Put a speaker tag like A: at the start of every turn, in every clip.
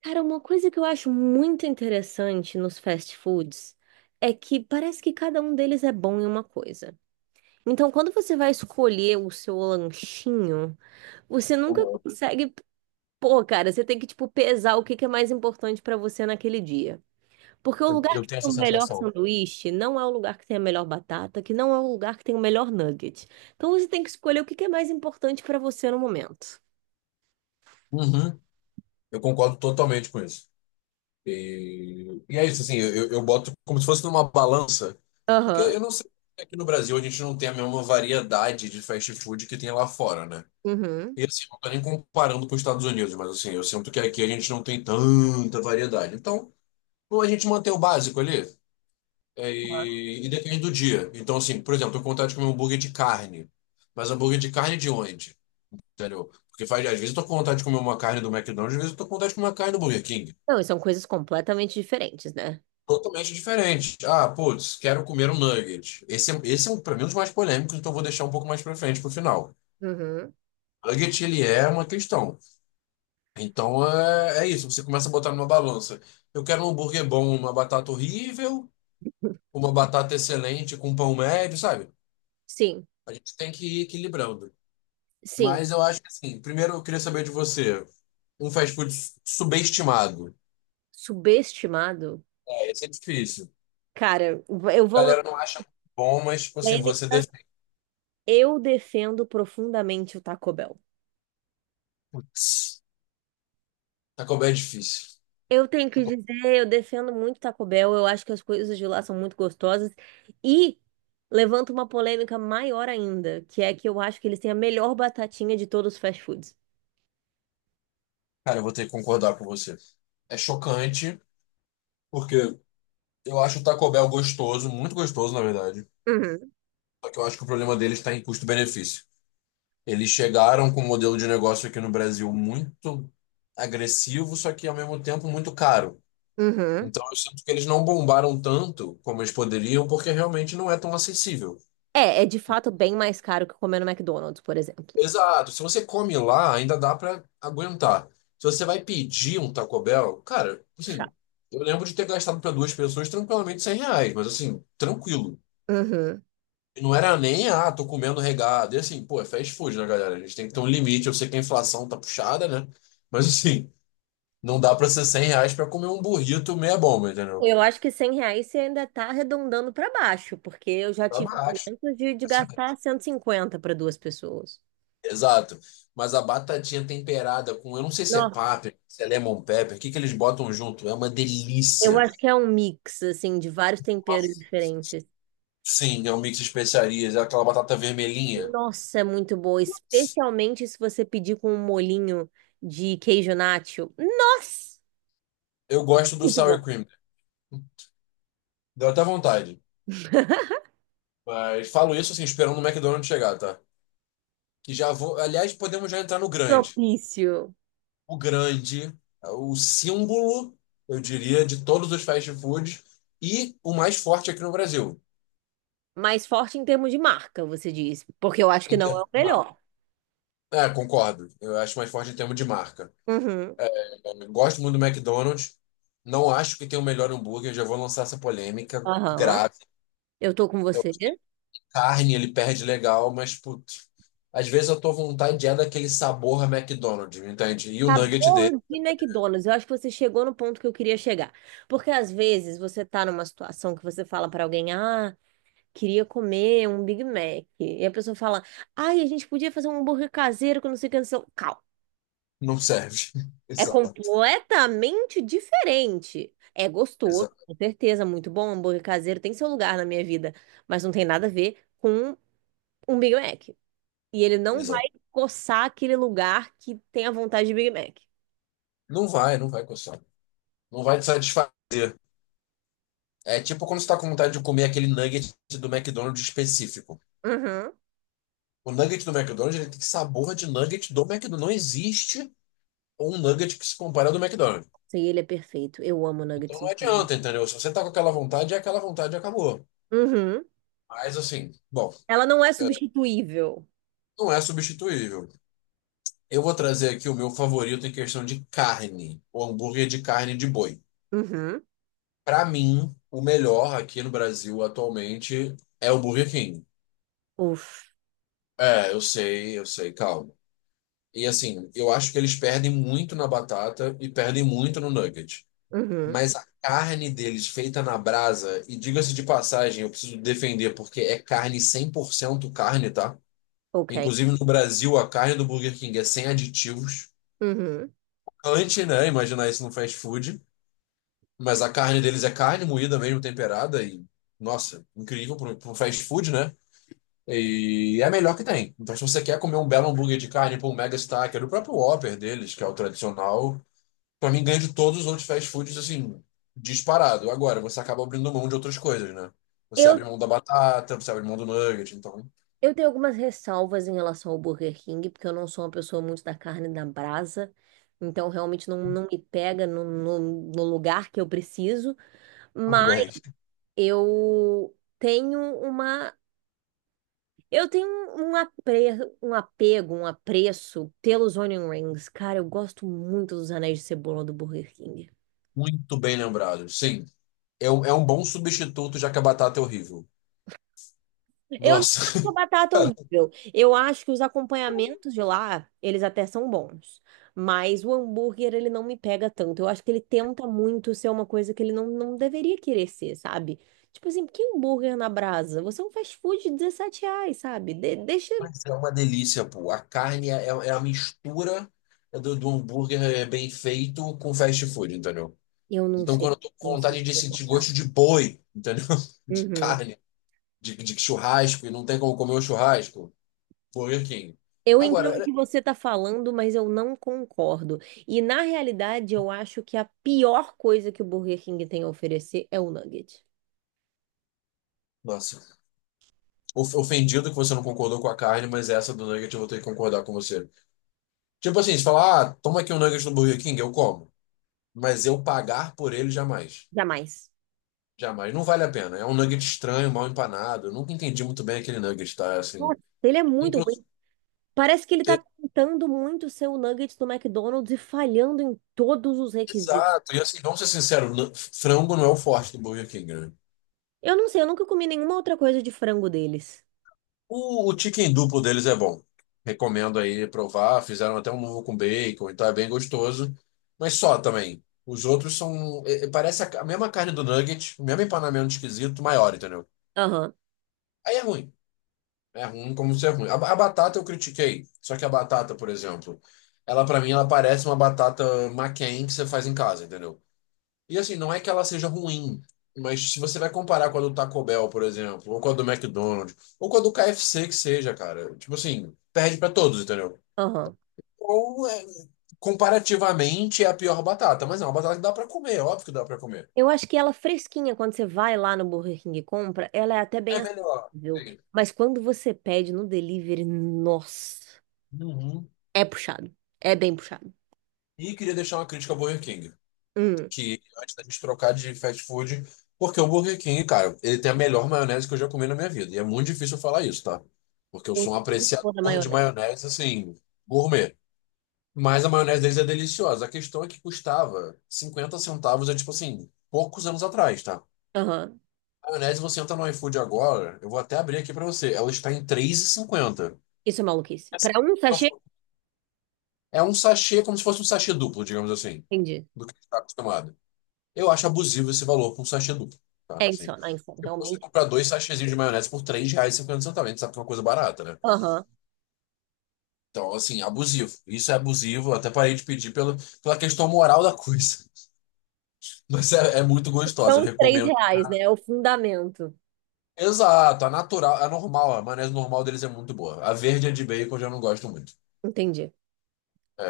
A: Cara, uma coisa que eu acho muito interessante nos fast foods é que parece que cada um deles é bom em uma coisa. Então, quando você vai escolher o seu lanchinho, você nunca
B: Aham.
A: consegue. Pô, cara, você tem que, pesar o que que é mais importante pra você naquele dia. Porque o
B: Eu,
A: lugar
B: eu
A: que tem
B: tenho essa
A: o melhor
B: sensação.
A: sanduíche não é o lugar que tem a melhor batata, que não é o lugar que tem o melhor nugget. Então, você tem que escolher o que que é mais importante pra você no momento.
B: Uhum. Eu concordo totalmente com isso. E é isso, assim, eu boto como se fosse numa balança, porque
A: Aham.
B: eu não sei se aqui no Brasil a gente não tem a mesma variedade de fast food que tem lá fora, né?
A: Uhum.
B: E assim, não tô nem comparando com os Estados Unidos, mas assim, eu sinto que aqui a gente não tem tanta variedade. Então, ou a gente mantém o básico ali, e depende do dia. Então, assim, por exemplo, eu tenho vontade de comer um hambúrguer de carne, mas hambúrguer de carne de onde? Entendeu? Porque às vezes eu tô com vontade de comer uma carne do McDonald's, às vezes eu tô com vontade de comer uma carne do Burger King.
A: Não, e são coisas completamente diferentes, né?
B: Totalmente diferente. Ah, putz, quero comer um nugget. Esse é um, pra mim, um dos mais polêmicos, então eu vou deixar um pouco mais pra frente, pro final.
A: Uhum.
B: Nugget, ele é uma questão. Então, é, é isso. Você começa a botar numa balança. Eu quero um hambúrguer bom, uma batata horrível, uma batata excelente com pão médio, sabe?
A: Sim,
B: A gente tem que ir equilibrando.
A: sim.
B: Mas eu acho que, assim, primeiro eu queria saber de você. Um fast food subestimado.
A: Subestimado?
B: É, esse é difícil.
A: Cara, eu
B: A
A: vou lançar
B: galera não acha muito bom, mas, tipo assim, você
A: polêmica.
B: defende.
A: Eu defendo profundamente o Taco Bell.
B: Putz, Taco Bell é difícil.
A: Eu tenho que
B: Taco-
A: dizer, eu defendo muito o Taco Bell. Eu acho que as coisas de lá são muito gostosas. E levanto uma polêmica maior ainda, que é que eu acho que eles têm a melhor batatinha de todos os fast foods.
B: Cara, eu vou ter que concordar com você. É chocante, porque eu acho o Taco Bell gostoso, muito gostoso, na verdade.
A: Uhum,
B: Só que eu acho que o problema deles está em custo-benefício. Eles chegaram com um modelo de negócio aqui no Brasil muito agressivo, só que ao mesmo tempo muito caro.
A: uhum.
B: Então eu sinto que eles não bombaram tanto como eles poderiam, porque realmente não é tão acessível.
A: É, é de fato bem mais caro que comer no McDonald's, por exemplo.
B: Exato. Se você come lá, ainda dá pra aguentar. Se você vai pedir um Taco Bell, cara,
A: Chato.
B: assim, eu lembro de ter gastado pra duas pessoas tranquilamente R$ 100, mas assim, tranquilo.
A: Uhum.
B: E não era nem, ah, tô comendo regado. E assim, pô, é fast food, né, galera? A gente tem que ter um limite. Eu sei que a inflação tá puxada, né? Mas assim, não dá pra ser R$ 100 pra comer um burrito meia bomba, entendeu?
A: Eu acho que R$ 100 você ainda está arredondando para baixo, porque eu já
B: Pra
A: tive
B: baixo.
A: momentos de
B: Assim,
A: gastar 150 para duas pessoas.
B: exato. Mas a batatinha temperada com, eu não sei se é
A: Nossa,
B: páprica, se é lemon pepper, o que que eles botam junto? É uma
A: eu
B: delícia.
A: acho que é um mix, assim, de vários temperos
B: Nossa.
A: diferentes.
B: Sim, é um mix de especiarias, é aquela batata vermelhinha.
A: Nossa, é muito boa, especialmente se você pedir com um molhinho de queijo nacho. Nossa,
B: Eu gosto do
A: muito
B: sour
A: bom.
B: cream, deu até vontade. Mas falo isso assim, esperando o McDonald's chegar, tá? Que já vou. Aliás, podemos já entrar no grande.
A: Propício.
B: O grande, é o símbolo, eu diria, de todos os fast foods e o mais forte aqui no Brasil.
A: Mais forte em termos de marca, você diz, porque eu acho que
B: Em
A: não é
B: termos
A: o
B: de marca.
A: melhor.
B: É, concordo. Eu acho mais forte em termos de marca.
A: Uhum.
B: É, é, gosto muito do McDonald's. Não acho que tem o melhor hambúrguer, já vou lançar essa polêmica
A: Aham.
B: grave.
A: Eu tô com você.
B: Carne ele perde legal, mas putz, às vezes a tua vontade é daquele sabor a McDonald's, entende? E o nugget dele
A: Sabor de McDonald's. Eu acho que você chegou no ponto que eu queria chegar. Porque às vezes você tá numa situação que você fala pra alguém, ah, queria comer um Big Mac. E a pessoa fala, ai, a gente podia fazer um hambúrguer caseiro com não sei o que, não sei o que. Calma.
B: não serve.
A: É
B: Exato,
A: completamente diferente. É gostoso,
B: exato,
A: com certeza, muito bom. Hambúrguer caseiro tem seu lugar na minha vida, mas não tem nada a ver com um Big Mac. E ele não vai
B: exato.
A: coçar aquele lugar que tem a vontade de Big Mac.
B: Não vai, não vai coçar. Não vai te satisfazer. É tipo quando você tá com vontade de comer aquele nugget do McDonald's específico.
A: Uhum.
B: O nugget do McDonald's ele tem sabor de nugget do McDonald's. Não existe um nugget que se compare ao do McDonald's.
A: Sim, ele é perfeito. Eu amo
B: Então
A: nuggets
B: não
A: no filme.
B: adianta, entendeu? Se você tá com aquela vontade, é aquela vontade e acabou.
A: Uhum,
B: Mas assim, bom,
A: Ela não é substituível.
B: não é substituível. Eu vou trazer aqui o meu favorito em questão de carne, o hambúrguer de carne de boi.
A: Uhum,
B: Para mim, o melhor aqui no Brasil atualmente é o Burger King.
A: Uf,
B: É, eu sei, calma. E assim, eu acho que eles perdem muito na batata e perdem muito no nugget.
A: uhum,
B: Mas a carne deles feita na brasa, e diga-se de passagem, eu preciso defender porque é carne 100% carne, tá?
A: ok.
B: Inclusive no Brasil, a carne do Burger King é sem aditivos.
A: Uhum.
B: Antes, né? Imaginar isso no fast food. Mas a carne deles é carne moída mesmo, temperada e, nossa, incrível para um fast food, né? E é a melhor que tem. Então, se você quer comer um belo hambúrguer de carne, pô, um Mega Stacker, o próprio Whopper deles, que é o tradicional, pra mim ganha de todos os outros fast foods, assim, disparado. Agora, você acaba abrindo mão de outras coisas, né? Você
A: Eu,
B: abre mão da batata, você abre mão do nugget, então,
A: eu tenho algumas ressalvas em relação ao Burger King, porque eu não sou uma pessoa muito da carne da brasa, então realmente não me pega no lugar que eu preciso,
B: tudo
A: mas
B: bem.
A: eu tenho uma. Eu tenho um apego, um apreço pelos onion rings. Cara, eu gosto muito dos anéis de cebola do Burger King.
B: Muito bem lembrado. Sim, é um bom substituto, já que a batata é horrível.
A: Eu não acho
B: Nossa.
A: a batata horrível. Eu acho que os acompanhamentos de lá, eles até são bons. Mas o hambúrguer, ele não me pega tanto. Eu acho que ele tenta muito ser uma coisa que ele não deveria querer ser, sabe? Tipo assim, por que hambúrguer na brasa? Você é um fast food de R$ 17, sabe? De- deixa.
B: Mas é uma delícia, pô. A carne é a mistura do hambúrguer é bem feito com fast food, entendeu?
A: Eu não
B: Então,
A: sei.
B: quando eu tô com
A: Não sei se
B: vontade de
A: eu vou
B: sentir gosto
A: concordar.
B: de boi, entendeu? De
A: Uhum.
B: carne, de churrasco, e não tem como comer um churrasco, Burger King.
A: Eu entendo o
B: Agora,
A: que você está falando, mas eu não concordo. E na realidade, eu acho que a pior coisa que o Burger King tem a oferecer é o nugget.
B: nossa, ofendido que você não concordou com a carne, mas essa do nugget eu vou ter que concordar com você. Tipo assim, se falar, ah, toma aqui um nugget no Burger King, eu como. Mas eu pagar por ele jamais.
A: Jamais.
B: Jamais, não vale a pena. É um nugget estranho, mal empanado. Eu nunca entendi muito bem aquele nugget, tá? Assim,
A: Nossa, ele é muito ruim.
B: inclusive,
A: Parece que ele tá
B: é-
A: tentando muito ser o Nuggets do McDonald's e falhando em todos os requisitos.
B: exato. E assim, vamos ser sinceros, frango não é o forte do Burger King, né?
A: Eu não sei, eu nunca comi nenhuma outra coisa de frango deles.
B: O chicken duplo deles é bom. Recomendo aí provar. Fizeram até um novo com bacon, então é bem gostoso. Mas só também. Os outros são. Parece a mesma carne do nugget, o mesmo empanamento esquisito, maior, entendeu?
A: Aham,
B: Aí é ruim. É ruim como ser ruim. A batata eu critiquei. Só que a batata, por exemplo, ela pra mim ela parece uma batata McCain que você faz em casa, entendeu? E assim, não é que ela seja ruim, mas se você vai comparar com a do Taco Bell, por exemplo, ou com a do McDonald's, ou com a do KFC que seja, cara, tipo assim, perde pra todos, entendeu?
A: aham.
B: Ou é, comparativamente é a pior batata, mas é uma batata que dá pra comer, óbvio que dá pra comer.
A: Eu acho que ela fresquinha, quando você vai lá no Burger King e compra, ela é até
B: É
A: bem
B: melhor.
A: acessível.
B: Sim.
A: Mas quando você pede no delivery, nossa,
B: Uhum.
A: é puxado. É bem puxado.
B: E queria deixar uma crítica ao Burger King,
A: Hum.
B: que antes da gente trocar de fast food, porque o Burger King, cara, ele tem a melhor maionese que eu já comi na minha vida. E é muito difícil eu falar isso, tá? Porque eu
A: Eu
B: sou um
A: não sou da
B: apreciador de
A: maionese.
B: maionese, assim, gourmet. Mas a maionese deles é deliciosa. A questão é que custava 50 centavos, é tipo assim, poucos anos atrás, tá?
A: Aham.
B: A maionese, você entra no iFood agora, eu vou até abrir aqui pra você, ela está em 3,50.
A: Isso é maluquice. Pra um sachê,
B: É um sachê, como se fosse um sachê duplo, digamos assim,
A: entendi.
B: do que a gente está acostumado. Eu acho abusivo esse valor para um sachê duplo, tá? Assim,
A: É insano,
B: tipo, você
A: realmente.
B: comprar dois sachêzinhos de maionese por R$3,50, a gente sabe que é uma coisa barata, né?
A: Aham.
B: Então, assim, abusivo. Isso é abusivo, eu até parei de pedir pelo, pela questão moral da coisa. Mas é, é muito gostosa, eu
A: São três
B: recomendo.
A: reais, né? É o fundamento.
B: Exato, a natural, a normal, a maionese normal deles é muito boa. A verde é de bacon, eu já não gosto muito.
A: Entendi.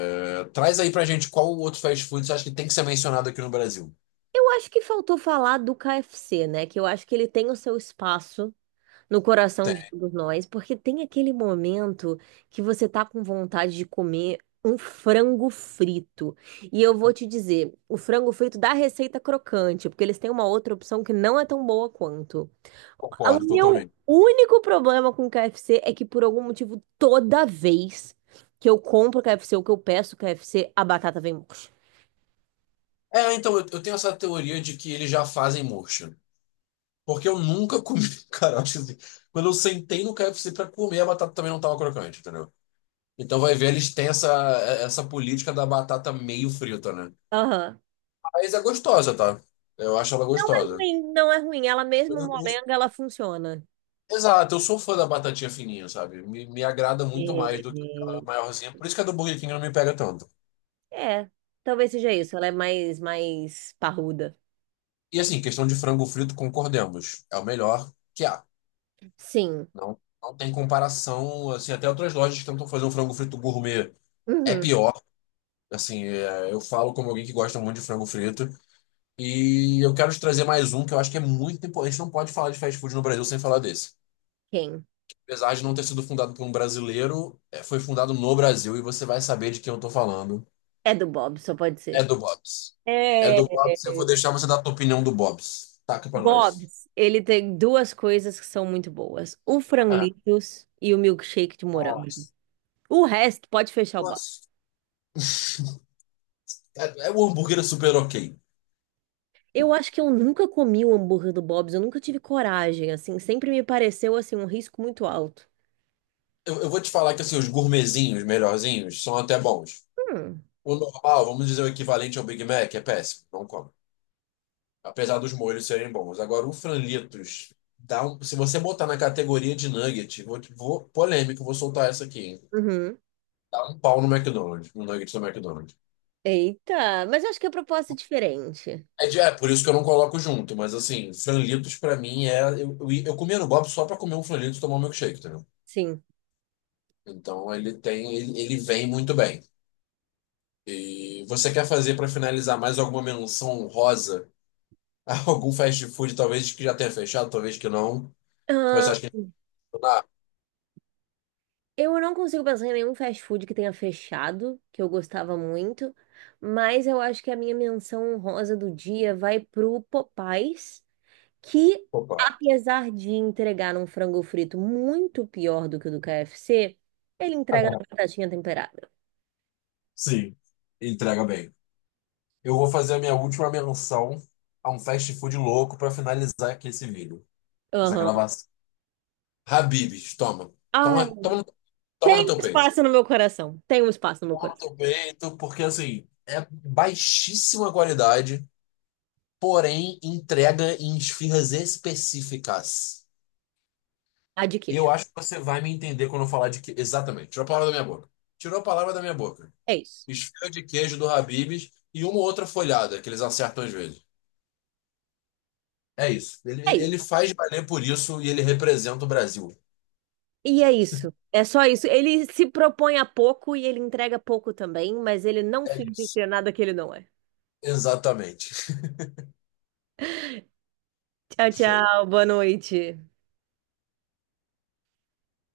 B: É, traz aí pra gente qual outro fast food você acha que tem que ser mencionado aqui no Brasil.
A: Eu acho que faltou falar do KFC, né? Que eu acho que ele tem o seu espaço no coração de
B: Tem,
A: todos nós, porque tem aquele momento que você tá com vontade de comer um frango frito. E eu vou te dizer, o frango frito da receita crocante, porque eles têm uma outra opção que não é tão boa quanto. O
B: concordo
A: meu
B: totalmente.
A: único problema com o KFC é que por algum motivo toda vez que eu compro KFC ou que eu peço KFC, a batata vem murcha.
B: É, então, eu tenho essa teoria de que eles já fazem murcho. Porque eu nunca comi. Cara, eu acho assim, quando eu sentei no KFC pra comer, a batata também não tava crocante, entendeu? Então vai ver, eles têm essa política da batata meio frita, né?
A: Aham.
B: Mas é gostosa, tá? Eu acho ela
A: Não é
B: gostosa.
A: ruim, não é ruim. Ela
B: Eu-
A: mesmo
B: eu-
A: molenga, ela funciona.
B: Exato, eu sou fã da batatinha fininha, sabe? Me agrada muito mais
A: É,
B: do que aquela maiorzinha. Por isso que a do Burger King não me pega tanto.
A: é, talvez seja isso. Ela é mais parruda.
B: E assim, questão de frango frito, concordemos. É o melhor que há.
A: Sim.
B: Não, não tem comparação, assim, até outras lojas que tentam fazer um frango frito gourmet. É
A: Uhum.
B: pior. Assim, eu falo como alguém que gosta muito de frango frito. E eu quero te trazer mais um que eu acho que é muito importante. A gente não pode falar de fast food no Brasil sem falar desse.
A: Quem?
B: Apesar de não ter sido fundado por um brasileiro, foi fundado no Brasil e você vai saber de quem eu tô falando.
A: É do Bob, só pode
B: É
A: ser.
B: do Bob's. É
A: É.
B: do Bob's, eu vou deixar você dar a tua opinião do Bob's. Taca pra nós.
A: Bob's, ele tem duas coisas que são muito boas: o
B: Ah,
A: franlitos e o milkshake de morango.
B: nossa.
A: O resto pode fechar o bar.
B: Nossa. É, é um hambúrguer super ok.
A: Eu acho que eu nunca comi o hambúrguer do Bob's, eu nunca tive coragem, assim, sempre me pareceu assim um risco muito alto.
B: Eu vou te falar que assim, os gourmetzinhos melhorzinhos são até bons.
A: Hum.
B: O normal, vamos dizer o equivalente ao Big Mac, é péssimo. Não come. Apesar dos molhos serem bons. Agora, o franlitos, se você botar na categoria de nugget, vou, polêmico, vou soltar essa aqui, hein?
A: Uhum.
B: Dá um pau no McDonald's, no nugget do McDonald's.
A: Eita, mas eu acho que a proposta é diferente.
B: É, é, por isso que eu não coloco junto, mas assim, franlitos pra mim é. Eu comia no Bob só pra comer um franlitos e tomar um milkshake, entendeu?
A: Sim.
B: Então ele vem muito bem. E você quer fazer pra finalizar mais alguma menção honrosa a algum fast food, talvez que já tenha fechado, talvez que não, que você
A: Ah,
B: acha que. Ah,
A: eu não consigo pensar em nenhum fast food que tenha fechado, que eu gostava muito, mas eu acho que a minha menção honrosa do dia vai pro Popais, que
B: Popeye.
A: apesar de entregar um frango frito muito pior do que o do KFC, ele entrega na batatinha temperada.
B: Sim, entrega bem. Eu vou fazer a minha última menção a um fast food louco para finalizar aqui esse vídeo, essa
A: Aham.
B: gravação. Habib's, toma.
A: Ai,
B: Toma, toma, toma no
A: tem um
B: teu peito.
A: espaço no meu coração. Tem um espaço no meu
B: Toma no
A: coração.
B: teu peito, porque assim, é baixíssima qualidade, porém entrega em esfirras específicas.
A: A de
B: E eu
A: queijo.
B: acho que você vai me entender quando eu falar de que. Exatamente, tirou a palavra da minha boca. Tirou a palavra da minha boca.
A: É isso.
B: Esfirra de queijo do Habib's e uma outra folhada que eles acertam às vezes. É isso. Ele,
A: É
B: ele
A: isso.
B: faz valer por isso e ele representa o Brasil.
A: E é isso. É só isso. Ele se propõe a pouco e ele entrega pouco também, mas ele não
B: É
A: finge
B: isso.
A: ser nada que ele não é.
B: Exatamente.
A: Tchau,
B: Show.
A: tchau. Boa noite.